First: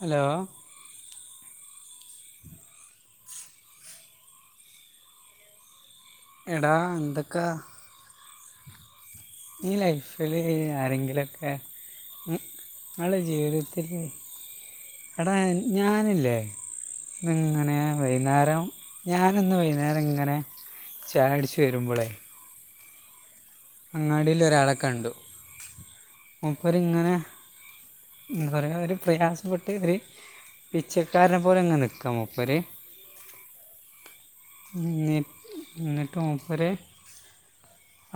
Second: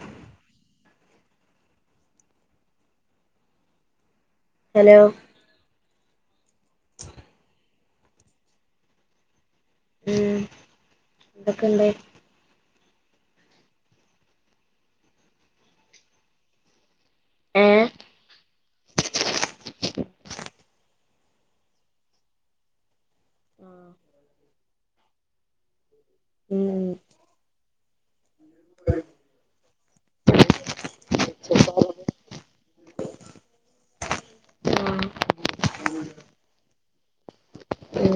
Hello ! ! Hello എടാന്തക്ക? ഈ ലൈഫില് ആരെങ്കിലും ഒക്കെ എന്തൊക്കെയുണ്ട്? ങ്ങളെ ജീവിതത്തിൽ എടാ ഞാന്ല്ലേ? ഏ അങ്ങനെ വൈകുന്നേരം? ഞാന്ന്ന് വൈകുന്നേരം ഇങ്ങനെ ചാ യടിച്ച് വരുമ്പോളേ ഉം അങ്ങാടിൽ ഒരാളെ കണ്ടു മൂ ഉം പ്പരിങ്ങനെ എന്താ, പറയുക ഒരു പ്രയാസപ്പെട്ട് ഒരു പിച്ചക്കാരനെ പോലെ ഇങ്ങനെ നിക്കാ മൂപ്പര് [unintelligible] ന്നട്ട് മൂപ്പരെ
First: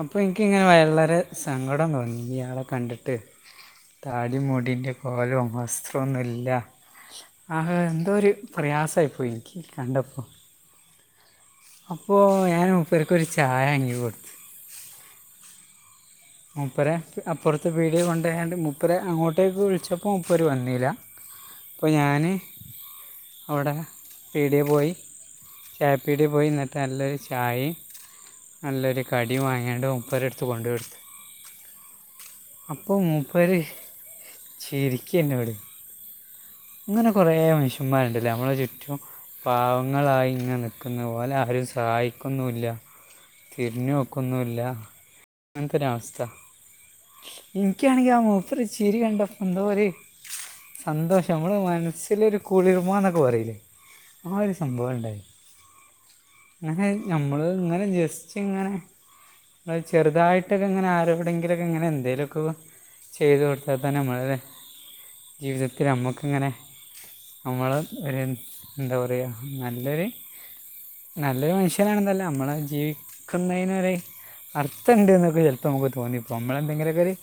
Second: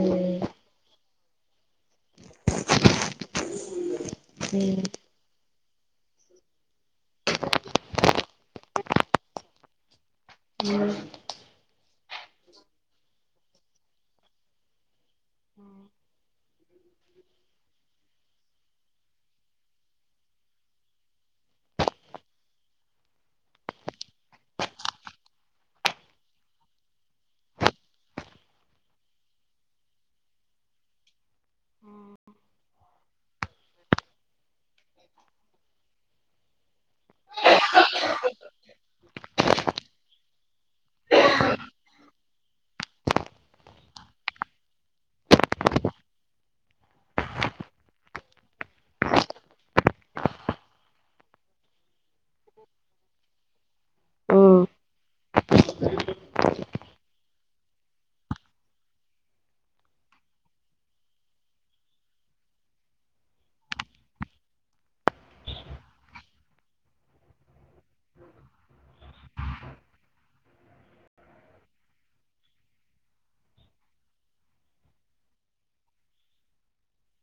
അപ്പൊ എനിക്കിങ്ങനെ വളരെ സങ്കടം തോന്നി അയാളെ കണ്ടിട്ട് താടിമൂടിന്റെ കോലവും വസ്ത്രന്നുല്ല. ആകെ, എന്തോ ഒരു പ്രയാസയി പോയി എനിക്ക് കണ്ടപ്പോ. ഉം അപ്പോൾ ഞാൻ മൂപ്പർക്ക് ഒരു ചായങ്ങി കൊടുത്തു. മുപ്പരെ അപ്പുറത്ത് പീഡിയ കൊണ്ടയ്ക്കണ്ട്, മുപ്പരെ അങ്ങോട്ടേക്ക് വിളിച്ചപ്പോൾ മുപ്പര് വന്നീല അപ്പോ, ഞാന് അവിടെ പീടിയ പോയി ചായപ്പീടി പോയി എന്നിട്ട് നല്ലൊരു ചായും നല്ലൊരു കടിയും വാങ്ങിയണ്ട് മൂപ്പരെ എടുത്ത് കൊണ്ട് കൊടുത്തു. ആഹ്. ഇപ്പൊ മൂപ്പര് ശരിക്കെന്നെ വിടും അങ്ങനെ കുറേ മനുഷ്യന്മാരുണ്ടല്ലേ നമ്മടെ ചുറ്റും പാവങ്ങളായി ഇങ്ങനെ [unintelligible] നിക്കുന്ന പോലെ ആരും സഹായിക്കൊന്നുവില്ല തിരിഞ്ഞ് നോക്കുന്നുവില്ല അങ്ങനത്തെ ഒരവസ്ഥ എനിക്കാണെങ്കി ആ മൂപ്പരെ ചിരി കണ്ടപ്പോ എന്തോര് സന്തോഷം നമ്മടെ മനസ്സിലൊരു കുളിർമാന്നൊക്കെ പറയില്ലേ ആ ഒരു സംഭവം ഇണ്ടായി അങ്ങനെ നമ്മള് ഇങ്ങനെ ജസ്റ്റ് ഇങ്ങനെ ഒരു ചെറുതായിട്ടൊക്കെങ്ങനെ ആരോടെങ്കിലും ഇങ്ങനെ എന്തേലുവൊക്ക ചെയ്ത് കൊടുത്താൽത്തന്നെ നമ്മളല്ലേ ജീവിതത്തിൽ നമ്മുക്കിങ്ങനെ നമ്മള് ഒര് എന്താ പറയുക നല്ലൊരു നല്ലൊരു മനുഷ്യനാണെന്നല്ല നമ്മള് ജീവിക്കുന്നതിന് ഒര് അർത്ഥുണ്ട് എന്നൊക്കെ ചിലപ്പോ നമുക്ക് തോന്നി നമ്മളെന്തെങ്കിലുമൊക്കെ ഒരു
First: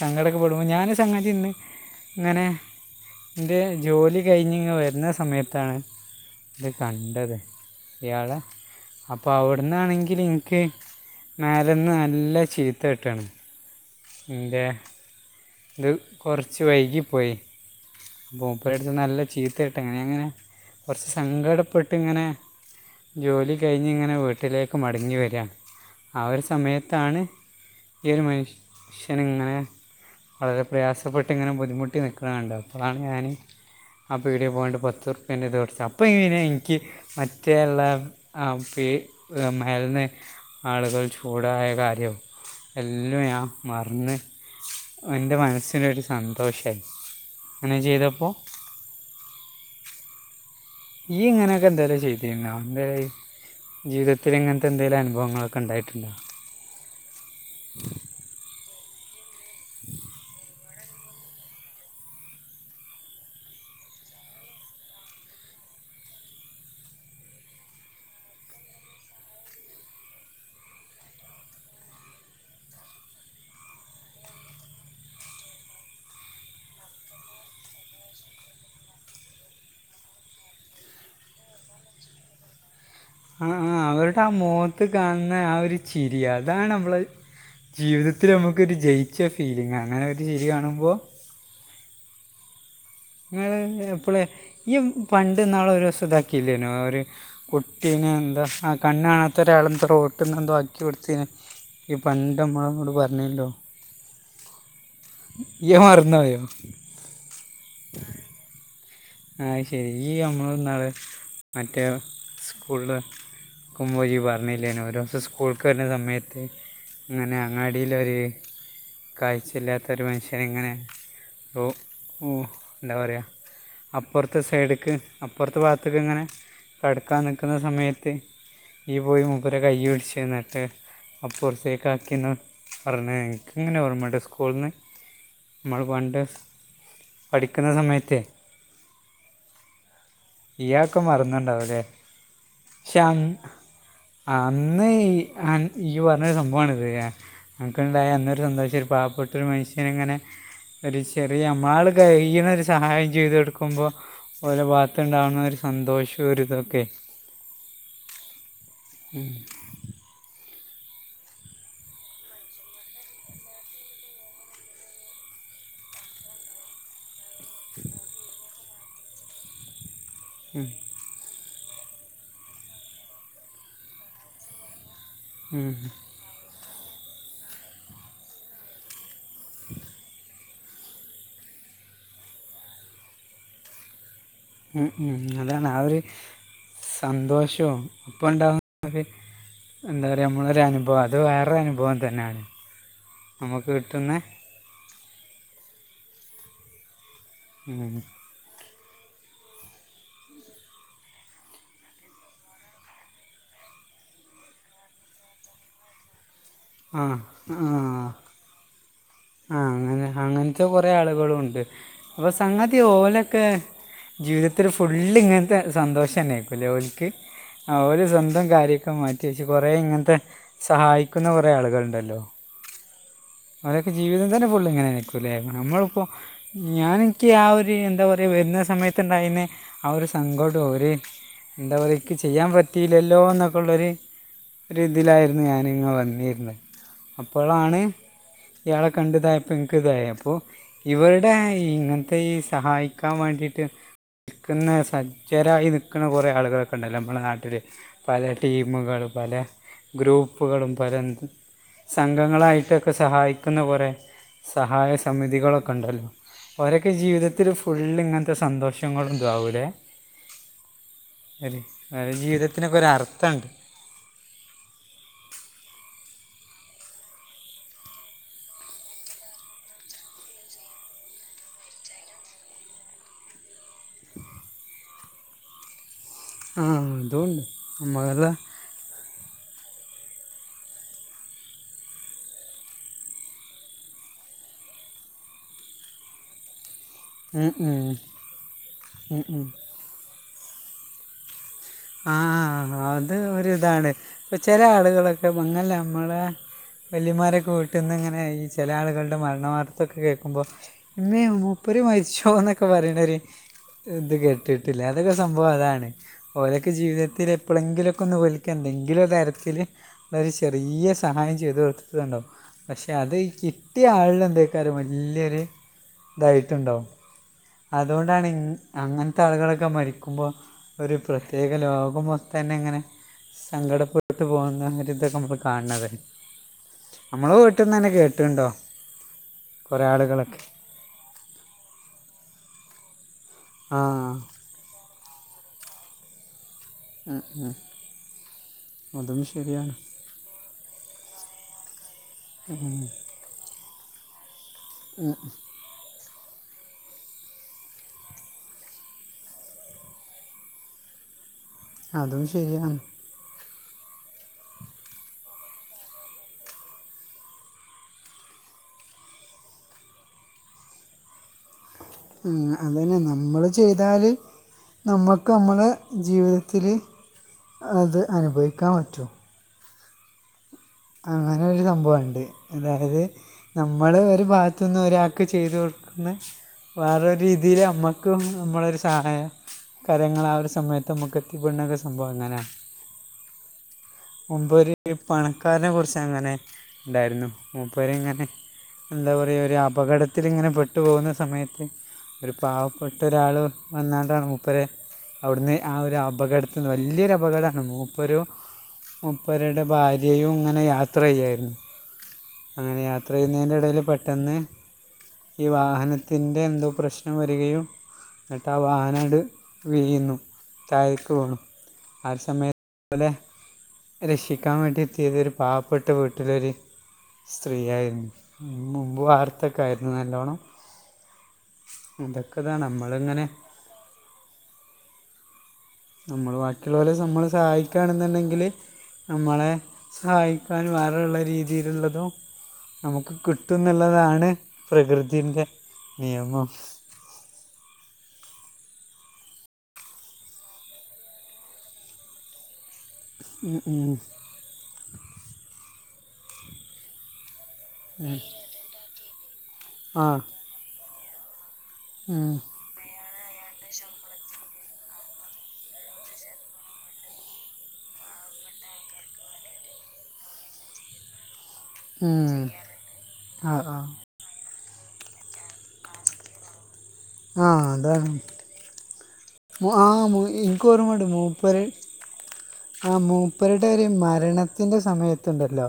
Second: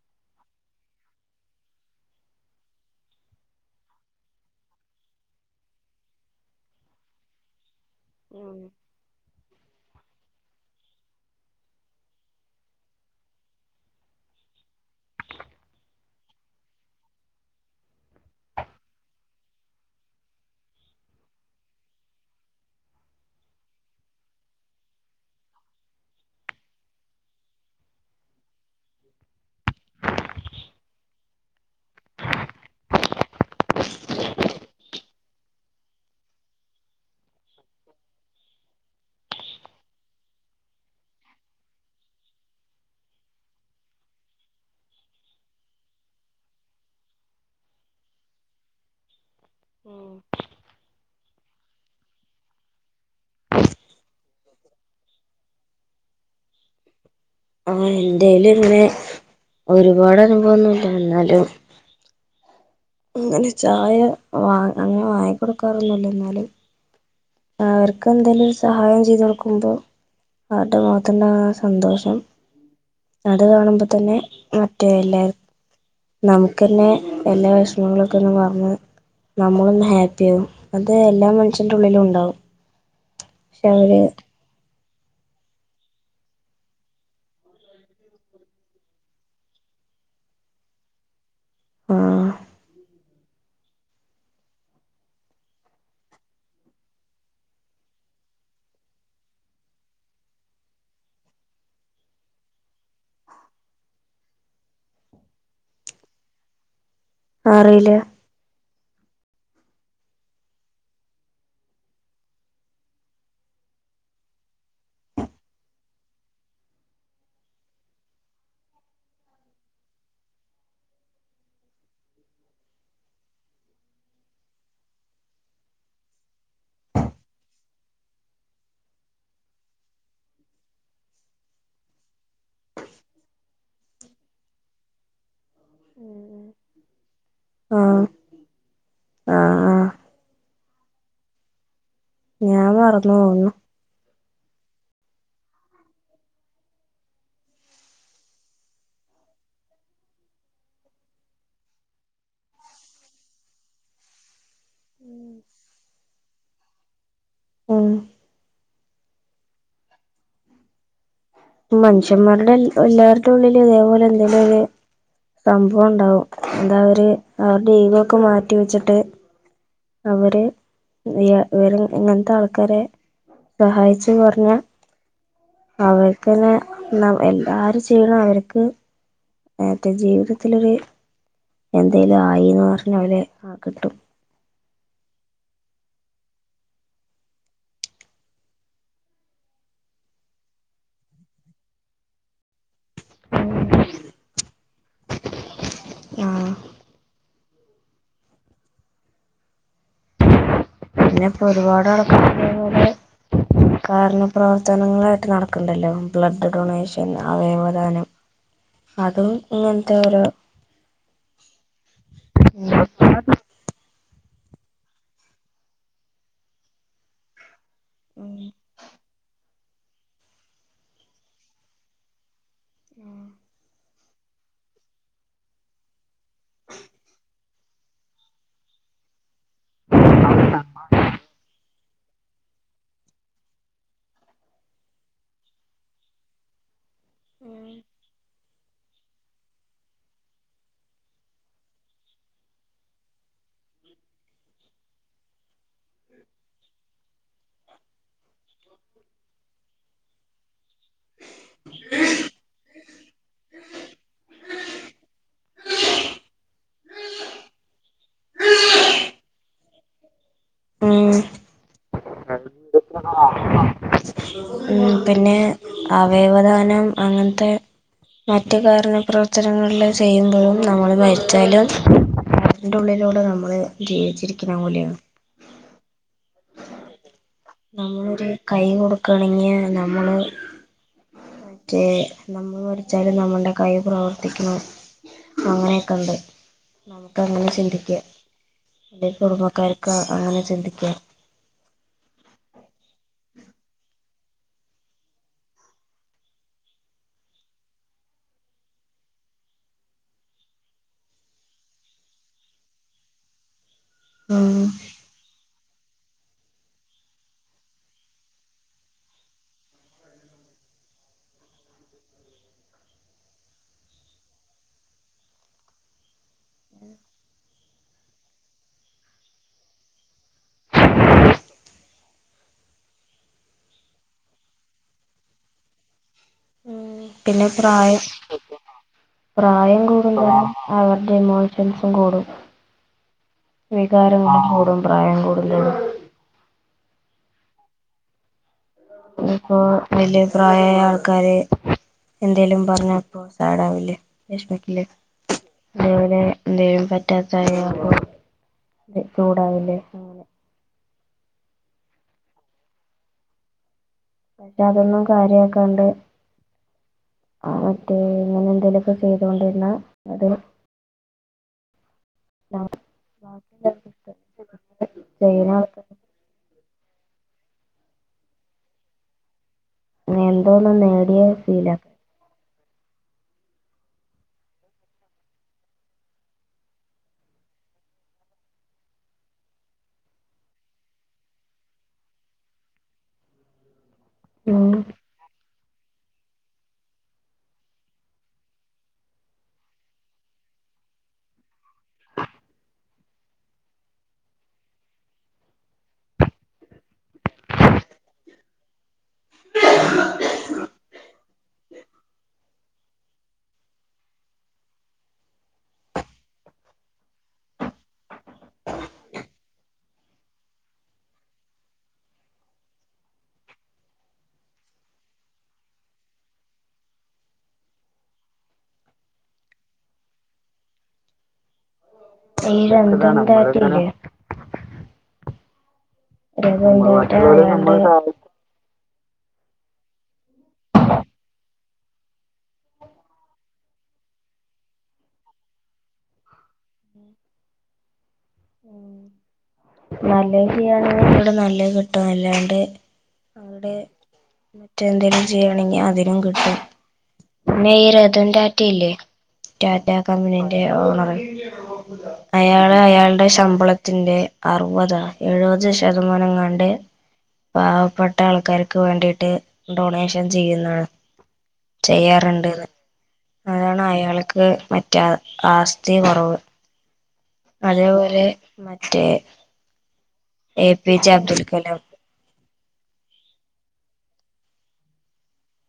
സങ്കടമൊക്കെ പെടുമ്പോൾ ഞാനും സ [unintelligible] ട്ടുണ്ട് ഇങ്ങനെ എന്റെ ജോലി കഴിഞ്ഞിങ്ങ് വരുന്ന സമയത്താണ് ഇത് കണ്ടത് ഇയാള് അപ്പ അവിടന്നാണെങ്കിൽ എനിക്ക് നെരന്ന് നല്ല ചീത്തകിട്ടാണ് ഇന്റെ ഇത് കൊറച്ച് വൈകിപ്പോയി മൂപ്പരടുത്ത് നല്ല ചീത്ത കിട്ട അങ്ങനെ ഇങ്ങനെ കുറച്ച് സങ്കടപ്പെട്ട് ഇങ്ങനെ ജോലി കഴിഞ്ഞ് ഇങ്ങനെ വീട്ടിലേക്ക് മടങ്ങി വരികാണ് ആ ഒരു സമയത്താണ് ഈ ഒരു മനുഷ്യൻ ഇങ്ങനെ വളരെ പ്രയാസപ്പെട്ട് ഇങ്ങനെ ബുദ്ധിമുട്ടി നിക്കണ കണ്ടത് അപ്പളാണ് ഞാന് ആ പീടികെ പോകാണ്ട് പത്ത് റുപ്യേന്റെ [unintelligible] അപ്പൊ [unintelligible] എനിക്ക് മറ്റെയുള്ള അവസ്ഥയിൽ മറന്ന് ആളുകൾ ചൂടായ കാര്യവും എല്ലാം ഞാൻ മറന്ന് എന്റെ മനസ്സിലൊരു സന്തോഷവായി അങ്ങനെ ചെയ്തപ്പോ ഉം ഈ ഇങ്ങനെയൊക്കെ എന്തായാലും ചെയ്തിരുന്നോ എന്തേ ജീവിതത്തിൽ ഇങ്ങനത്തെ എന്തേലും അനുഭവങ്ങളൊക്കെ ഉണ്ടായിട്ടുണ്ടോ ആഹ എൻ്റെ കൈയിൽ ഇങ്ങനെ ഒരുപാട് അനുഭവമൊന്നും ഇല്ല എന്നാലും അങ്ങനെ ചായ വാ അങ്ങനെ വാങ്ങിക്കൊടുക്കാറൊന്നുമില്ല എന്നാലും അവർക്ക് എന്തേലിലും ഒരു സഹായം ചെയ്തു കൊടുക്കുമ്പോ അവരുടെ മുഖത്തിന്റെ ഉണ്ടാകുന്ന ആ സന്തോഷം അത് കാണുമ്പോ തന്നെ മറ്റേ അല്ലേ നമുക്ക് തന്നെ എല്ലാ വിഷമങ്ങളൊക്കെ ഒന്ന് മറന്ന് നമ്മളൊന്ന് ഹാപ്പിയാകും അത് എല്ലാ മനുഷ്യന്റെ ഉള്ളിലും ഉണ്ടാവും ആ പക്ഷെ ആ അവര് അവരുടെ ആ മുഖത്ത് കാണുന്ന ആ ഒരു ചിരി അതാണ് നമ്മള് ജീവിതത്തിൽ നമുക്കൊരു ജയിച്ച ഫീലിംഗ് ആണ് അങ്ങനെ ഒരു ചിരി കാണുമ്പോ ആ ങ്ങ് എപ്പോളേ ഈ പണ്ട് ഇന്നാള് ഒരുസം ഇതാക്കിയില്ലേനോ ഒരു കുട്ടിനെ എന്താ ആ കണ്ണ് കാണാത്ത ഒരാള് എന്താ റോഡിന് എന്തുവാക്കി കൊടുത്തീന് ഈ പണ്ട് നമ്മളന്നോട് പറഞ്ഞല്ലോ ഈ മറന്ന് പോയോ അറിയില്ല ആ ശരി ഈ നമ്മള് ഇന്നാല് മറ്റേ സ്കൂളില് കുമേരി പറഞ്ഞില്ലേ ഒരു ദിവസം സ്കൂൾക്ക് വരുന്ന സമയത്ത് അങ്ങനെ അങ്ങാടിയിലോരു കാഴ്ചയിലാത്ത ഒരു മനുഷ്യൻ ഇങ്ങനെ ഓ ഉ എന്താ പറയുക അപ്പുറത്തെ സൈഡേക്ക് അപ്പുറത്തെ ഭാഗത്തേക്ക് ഇങ്ങനെ കടക്കാൻ നിൽക്കുന്ന സമയത്ത് ഈ പോയി മൂപ്പരെ കൈ പിടിച്ച് എന്നിട്ട് അപ്പുറത്തേക്ക് ആക്കിയെന്ന് പറഞ്ഞെ ൻക് ഇങ്ങനെ ഓർമയുണ്ട സ്കൂളിന്ന് നമ്മള് പണ്ട് പഠിക്കുന്ന സമയത്ത് ആ ആ ഈ അതൊക്കെ മറന്നുണ്ടാവും അല്ലെ ഞാൻ മറന്നു പോകുന്നു അന്ന് നീ ആ ഈ പറഞ്ഞൊരു സംഭവണിത് അനക്കുണ്ടായ അന്നൊരു സന്തോഷം ഒരു പാവപ്പെട്ട ഒരു മനുഷ്യനെ ഇങ്ങനെ ഒരു ചെറിയ നമ്മളാൽ കഴിയണ ഒരു സഹായം ചെയ്ത കൊടു ക്കുമ്പോ ഒരേ ഭാഗത്തു ഉണ്ടാവുന്ന ഒരു സന്തോഷവും ഒരു ഇതൊക്കെ ഉം ഉം മനുഷ്യന്മാരുടെ എല്ലാവരുടെ ഉള്ളിലും ഇതേപോലെ എന്തേലും ഒരു സംഭവം ഉണ്ടാവും അതവര് അതിനൊക്കെ മാറ്റിവെച്ചിട്ട് അവര് ഉം, ഈ ഇവർ ഇങ്ങനത്തെ ആൾക്കാരെ സഹായിച്ചു പറഞ്ഞാ ഉം, അവർക്ക് തന്നെ നാ എല്ലാരും ചെയ്യണം അവർക്ക് മറ്റേ ജീവിതം ത്തിലൊരു എന്തെലും ആയിന്ന് പറഞ്ഞാൽ അവരെ ആ കിട്ടും ഉ ഉം അതാണ് ആ ഒരു സന്തോഷവും അപ്പൊ ഉണ്ടാവുന്നത് എന്താ പറയ നമ്മളൊ ഒരു അനുഭവം അത് വേറൊ അനുഭവം തന്നെയാണ് നമുക്ക് കിട്ടുന്നെ ആഹ് ഉ പിന്നെ ഇപ്പൊ ഒരുപാട് ആൾക്കാർ പോലെ കാരുണ്ണ്യ പ്രവർത്തനങ്ങളായിട്ട് നടക്കണ്ടല്ലോ ബ്ലഡ് ആ ഡൊണേഷൻ അവയവദാനം അതും ഇങ്ങനത്തെ ആഹ ഓരോ അങ്ങനത്തെ കുറെ ആളുകളും ഉണ്ട് അപ്പൊ സംഗതി ഓലൊക്കെ ജീവിതത്തിൽ ഫുള് ഇങ്ങനത്തെ സന്തോഷം ന്നെരിക്കും ഓൽക്ക് അവര് സ്വന്തം കാര്യമൊക്കെ മാറ്റി വെച്ച് കുറെേ ഇങ്ങനത്തെ സഹായിക്കുന്ന കുറെ ആളുകളുണ്ടല്ലോ ഉ അവരൊക്കെ ജീവിതം തന്നെ ഫുള് ഇങ്ങനെ ആയിരിക്കുലെ നമ്മളിപ്പോ ഞാന് എനിക്ക് ആ ഒരു എന്താ പറ വരുന്ന സമയത്തുണ്ടായിരുന്ന ആ ഒരു സങ്കടം ഒരു എന്താ പറ എനിക്ക് ചെയ്യാൻ പറ്റിയില്ലല്ലോ എന്നൊക്കെ ഉള്ളൊരു ഒരു ഇതിലായിരുന്നു ഞാനങ്ങ് വന്നരുന്നെ അപ്പോഴാണ് ഇയാളെ കണ്ട് ഇതായപ്പോ എനിക്ക് ഇതയെ അപ്പോ ഇവിടെ ഇങ്ങനത്തെ ഈ സഹായിക്കാൻ വേണ്ടിട്ട് നിക്കുന്ന സജ്ജര ഇത് ഇക്കുന്ന കുറേ ആളുകളൊക്കെണ്ടല്ലോ മ്മളെ നാട്ടില് പലേ ടീമുകൾ പലേ ഗ്രൂപ്പുകളും പല സംഘങ്ങളായിട്ടൊക്കെ സഹായിക്കുന്ന കൊറെ സഹായ സമിതികളൊക്കെണ്ടല്ലൊ ഓരെക്കെ ജീവിതത്തില് ഫുള്ളിങ്ങൻത്തെ സന്തോഷങ്ങളുണ്ടാകുല്ലേ ഉം ഒര് ഒരെ ജീവിതത്തിനൊക്കെ ഒരു അർത്ഥണ്ട് ഉം പിന്നെ അവയവദാനം അങ്ങനത്തെ മറ്റു കാരുണ്യ പ്രവർത്തനങ്ങളെല്ലാം ചെയ്യുമ്പോഴും നമ്മൾ മരിച്ചാലും അതിന്റെ ഉള്ളിലൂടെ നമ്മള് ജീവിച്ചിരിക്കുന്ന പോലെയാണ് ആഹ് അതും ഉണ്ട് നമ്മളൊരു നമ്മളല്ലേ കൈ കൊടുക്കാണെങ്ങിയെ നമ്മള് മറ്റേ നമ്മള് മരിച്ചാലും നമ്മുടെ കൈ പ്രവർത്തിക്കുന്നു അങ്ങനെയൊക്കെണ്ട് നമുക്ക് അങ്ങനെ ഉം ഉം. ചിന്തിക്കാം എ ഉം ഉം. കുടുംബക്കാർക്ക് അങ്ങനെ ചിന്തിക്ക ആഹ് അത് ഒരു ഇതാണ് ഇപ്പൊ ചെല ആളുകളൊക്കെ മങ്ങല്ല മ്മളേ വല്ലിമാരെക്കെ വീട്ടിന്ന് ഇങ്ങനെ ഈ ചില ആളുകൾടെ മരണ വർത്തൊക്കെ കേൾക്കുമ്പോ ഇമ്മേ മൂപ്പര് മരിച്ചോന്നൊക്കെ പറയണര് ഇത് ഉം കെട്ടിട്ടില്ലേ അതൊക്കെ സംഭവം അതാണ്. ഓരൊക്കെ ജീവിതത്തില് എപ്പോളെങ്കിലൊക്കെഒന്ന് ഓല്ക്ക് എന്തെങ്കിലൊരുതരത്തില് ഒരു ചെറിയ സഹായം ചെയ്തു കൊടുത്തിട്ടുണ്ടാവും. പക്ഷെ അത് കിട്ടിയ ആളുടെ എന്തക്കേലും വല്യരുതായിട്ടുണ്ടാവും. അതോണ്ടാണ് ഇ അങ്ങനത്തെ ആളുകളൊക്കെ മരിക്കുമ്പോൾ ഒരു പ്രത്യേക ലോകം മൊത്തെന്നാ ഇങ്ങനെ സങ്കട പോകുന്നവരി ഇതൊക്കെ നമ്മ കാണണത്. പിന്നെ പ്രായം പ്രായം കുറേ കൂടുമ്പോ ആളുകളൊക്കെ അവരുടെ ഇമോഷൻസും കൂടും ആ വികാരങ്ങളും കൂടും. പ്രായം കൂടുതോറും [unintelligible] ഇനിപ്പോ ശരിയാണ് വല്യ പ്രായയാൾക്കാര് എന്തേലും പറഞ്ഞ സാടാവില്ലേ വെഷ്മിക്കില്ലേ [unintelligible] [unintelligible] [unintelligible] [unintelligible] ചൂടാവില്ലേ അങ്ങനെ അതും ശരിയാണ് ഇനി അതൊന്നും കാര്യക്കാണ്ട്. മറ്റേ ഇങ്ങനെന്തേലൊക്കെ ചെയ്തോണ്ടിരുന്നാൽ അത് ഉം അതുതന്നെ നമ്മൾ ബാക്കിയുള്ളവർക്ക് ചെയ്താല് ഇഷ്ട നമ്മ്ക്ക് ചെയ്യണ നമ്മള് ആൾക്കാർക്ക് ജീവിതത്തില് അത് അനുഭവിക്കാപറ്റു ഇനിന്തോനാന്നേ അങ്ങനെ ഒരു സംഭവാരിക്കേ അതായത് നമ്മള് ഒരു ഭാഗത്തുനിന്ന് ഒരാൾക്ക് ചെയ്ത് കൊടുക്കുന്ന വേറൊരുതിയില് അമ്മക്കുംമ്മളൊരു സഹായ കരങ്ങൾ ആ ഒരു സമയത്ത് മ്മുക്ക് എത്തിപ്പെടുന്നക്കെ സംഭവങ്ങനെ [inaudible] ഉം മുമ്പൊരു പണക്കാരനെ കുറിച്ച് അങ്ങനെ ഉണ്ടായിരുന്നു മൂപ്പര് ഇങ്ങനെ എന്താ പറയാ ഒരു അപകടത്തിലിങ്ങനെ പെട്ടു പോകുന്ന സമയത്ത് ഒരു പാവപ്പെട്ടൊരാള് വന്നാണ്ടാണ് മൂപ്പര് അവിടുന്നെ ആ ഒരു അപകടത്തിന്ന് വല്യയൊരു അപകട മൂപ്പരു മൂപ്പരുടെ ഭാര്യയിങ്ങനെ യാ ത്ര യ്യായിരുന്നു അങ്ങനെ യാത്ര ചെയ്യുന്നതിനിടയിൽ പെട്ടെന്ന് ഈ വാഹനത്തിന്റെ എന്തോ പ്രശ്നം വരികയും എന്നിട്ട് ആ വാഹനങ്ങട് വീ്യുന്നു താഴേക്ക് പോണു ആ സമയത്ത് പോലെ രക്ഷിക്കാ വേണ്ടി ത്തിതൊരു പാവപ്പെട്ട വീട്ടിലൊരു സ്ത്രീയായിരുന്നു മുമ്പ് വാർത്തൊക്കെയായിരുന്നു നല്ലോണ്ണം അതൊക്കെതാ ഈ രംഗം നമ്മളിങ്ങനെ [unintelligible] നമ്മള് രംഗം ബാക്കിയുള്ള താട്ട [unintelligible] അല്ലാണ്ട് സഹായിക്കുകയാണെന്നുണ്ടെങ്കില് നമ്മളെ സഹായിക്കാൻ വേറൊള്ള രീതിയിലുള്ളതും നമുക്ക് കിട്ടുന്നുള്ളതാണ് പ്രകൃതിന്റെ നിയമം [inaudible] നല്ലത് ചെയ്യാണ് ഇങ്ങോട് നല്ലത് കിട്ടും അല്ലാണ്ട് ഉം, വിടെ ഉം. മറ്റെന്തേലും ചെയ്യണെങ്കിൽ അതിനും കിട്ടും പിന്നെ ഈ രതൻ ടാറ്റല്ലേ ടാറ്റ ആ കമ്പനീന്റെ ഓണറ് ഉം, അയാ അയാളുടെ ശമ്പളത്തിന്റെ അറുപതൊ എഴുപത് ശതമാനെങ്ങാണ്ട് പാവപ്പെട്ടാൾക്കാർക്ക് വേണ്ടിയിട്ട് ഡൊണേഷൻ ചെയ്യുന്നാണ് ഉം. ചെയ്യാറുണ്ടന്ന് ആ ആ അതാണ് അയാൾക്ക് മറ്റേ ആസ്തി കുറവ് ആ അതാണ് അതേപോലെ മറ്റേ ആ എ പി ഇൻകോരുമണ്ട് ജെ അബ്ദുൽ മൂപ്പര് കലാം ആ മൂപ്പരുടെ ഒരു മരണത്തിന്റെ സമയത്തുണ്ടല്ലോ.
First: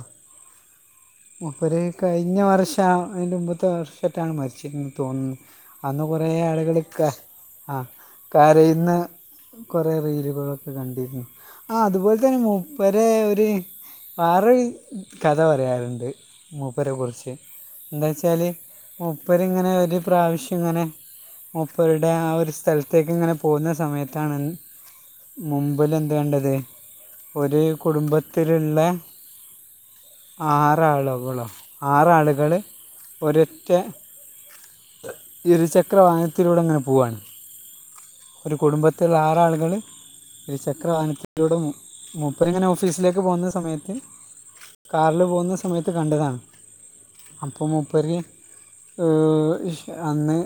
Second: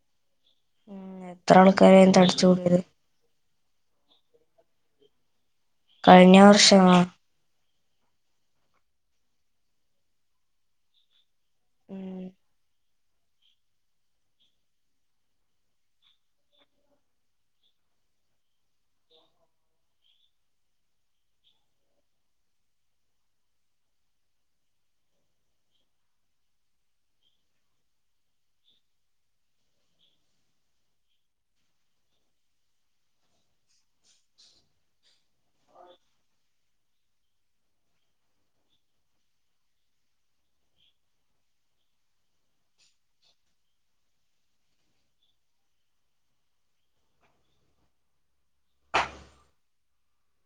ഉം എത്ര മൂപ്പര് ആൾക്കാരെ കഴിഞ്ഞ തടിച്ചു കൂടിയത് വർഷം അതിൻ്റെ മുമ്പത്തെ വർഷട്ടാണ് മരിച്ചിന്ന് തോന്നുന്നു. അന്ന് കൊറ കഴിഞ്ഞ വർഷമാ ആളുകൾക്ക ആ കരയിൽന്ന കുറേ റീയിലുകളുകളൊക്കെ കണ്ടിരുന്നു. ആ അതുപോലെ ഉം തന്നെ മുപ്പര ഒരു വറ കഥ പറയാറുണ്ട്. മൂപ്പരെ കുറിച്ച്. എന്താ വെച്ചാല് മുപ്പരി ഇങ്ങനെ ഒരു പ്രാവശ്യം ഇങ്ങനെ മപ്പരുടെ ആ ഒരു സ്ഥലത്തേക്ക് ഇങ്ങനെ പോകുന്ന സമയത്താണ് മുമ്പിൽ എന്ത് കാണ്ടത് ഒരു കുടുംബത്തിലുള്ള ആ ആറ ആളോകളോ ആറാളുകൾ ഒരറ്റ ഇരുചക്ര വാഹനത്തിലൂടെ അങ്ങനെ പോവാണ്. ഒരു കുടുംബത്തില ആറആളുകള് ഇരുചക്രവാഹനത്തിലൂടെ മു മൂപ്പര ഇങ്ങനെ ഓഫീസിലേക്ക് പോകുന്ന സമയത്ത് കാറില് പോകുന്ന സമയത്ത് കണ്ടതാണ്. അപ്പൊ മൂപ്പരി അന്ന്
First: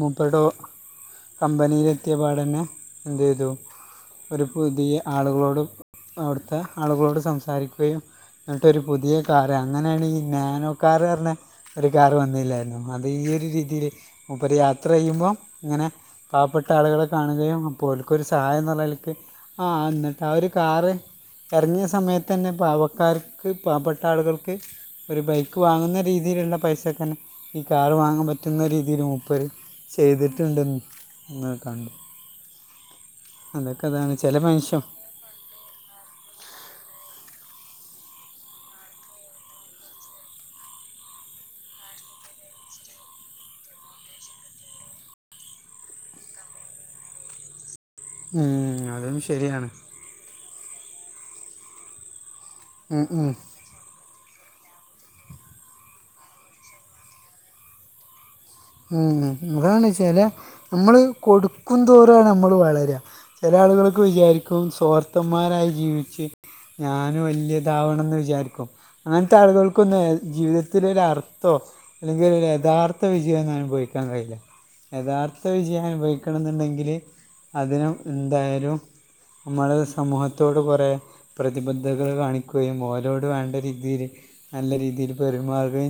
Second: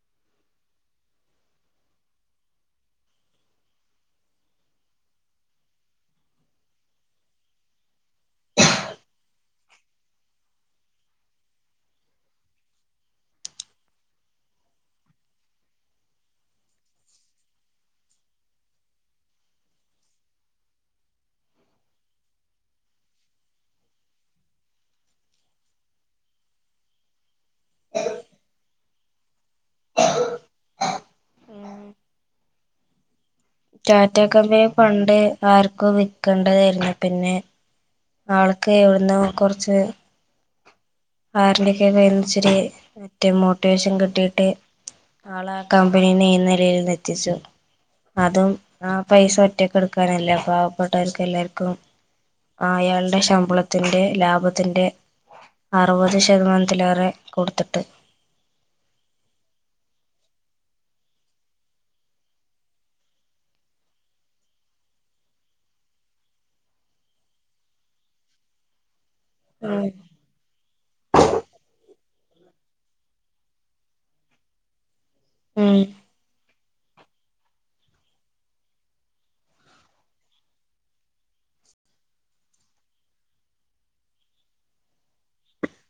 മൂപ്പരുടെ കമ്പനിയിലെത്തിയ പാടന്നെ എന്ത്തു ഒരു പുതിയ ആളുകളോട് അവിടുത്തെ ആളുകളോട് സംസാരിക്കുകയും എന്നിട്ടരു പുതിയ കാര് അങ്ങനെയാണ് ഈ നാനോകാർ വരണേ ഒരു കാർ വന്നില്ലായിരുന്നു അത് ഈ ഒരു രീതിയില് മൂപ്പര് യാത്ര ചെയ്യുമ്പോം ഇങ്ങനെ പാവപ്പെ പട്ട ആളുകളെ കാണുകയും അപ്പോലക്കൊ ഒരു സഹായം എന്ന നിലയ്ക്ക് ആ് എന്നിട്ട് ആ ഒരു കാറ് ഇറങ്ങിയ സമയത്ത് തന്നെ പാവക്കാർക്ക് പാവപ്പെട്ട ആളുകൾക്ക് ഒരു ബൈക്ക് വാങ്ങുന്ന രീതിയിലുള്ള പൈസൊക്കെ തന്നെ ഈ കാർ വാങ്ങാൻ പറ്റുന്ന രീതിൽ മുപ്പര് ചെയ്തിട്ടുണ്ട്. ഉം അങ്ങനെക്കണ്ട്. ടാറ്റ കമ്പനിയ പണ്ടേ ആർക്കോ വിൽക്കേണ്ടതായിരുന്നു പിന്നെ ആൾക്ക് എവിടന്നോ കുറച്ച് ആരുടേയ്ക്കോ കയ്യിൽനിന്ന് ഇച്ചിരി മറ്റേ മോട്ടിവേഷൻ കിട്ടിയിട്ട് ആൾ ആ കമ്പനിനേ ഈ നിലൽന്ന് എത്തിച്ചു അതും ഉം, ആ അതും പൈസ ശരിയാണ് ഒറ്റക്കെടു കാനല്ല പാവപ്പെട്ടവർക്ക് എല്ലാവർക്കും ഉം, അയാളുടെ ഉം. ശമ്പള ത്തിന്റെ ലാഭത്തിന്റെ അറുപത് ശതമാനത്തിലേറെ കൊടുത്തിട്ട് ഉം അതാണ് ചില നമ്മള് കൊടുക്കന്തോരാണ് നമ്മള് വളരുക. ചില ആളുകൾക്ക് വിചാരിക്കും സ്വർത്തന്മാരായി ജീവിച്ച് ഞാന് വലിയതാവണംന്ന് വിചാരിക്കും അങ്ങനത്തെ ഉം ആളുകൾക്കൊന്ന ജീവിതത്തില് ഒരു അർത്ഥോ അല്ലെങ്കിൽ യഥാർത്ഥ വിജയം ഒന്നും അനുഭവിക്കാൻ കയില്ല യഥാർത്ഥ ഉം വിജയ അനുഭ ക്കണം എന്നുണ്ടെങ്കിൽ അതിനും എന്തായാലും നമ്മൾ സമൂഹത്തോട് കുറേ പ്രതിബദ്ധകൾ കാണിക്കുകയും ഓലോട് വേണ്ട രീതിയിൽ നല്ല രീതിയിൽ പെരുമാറുകയും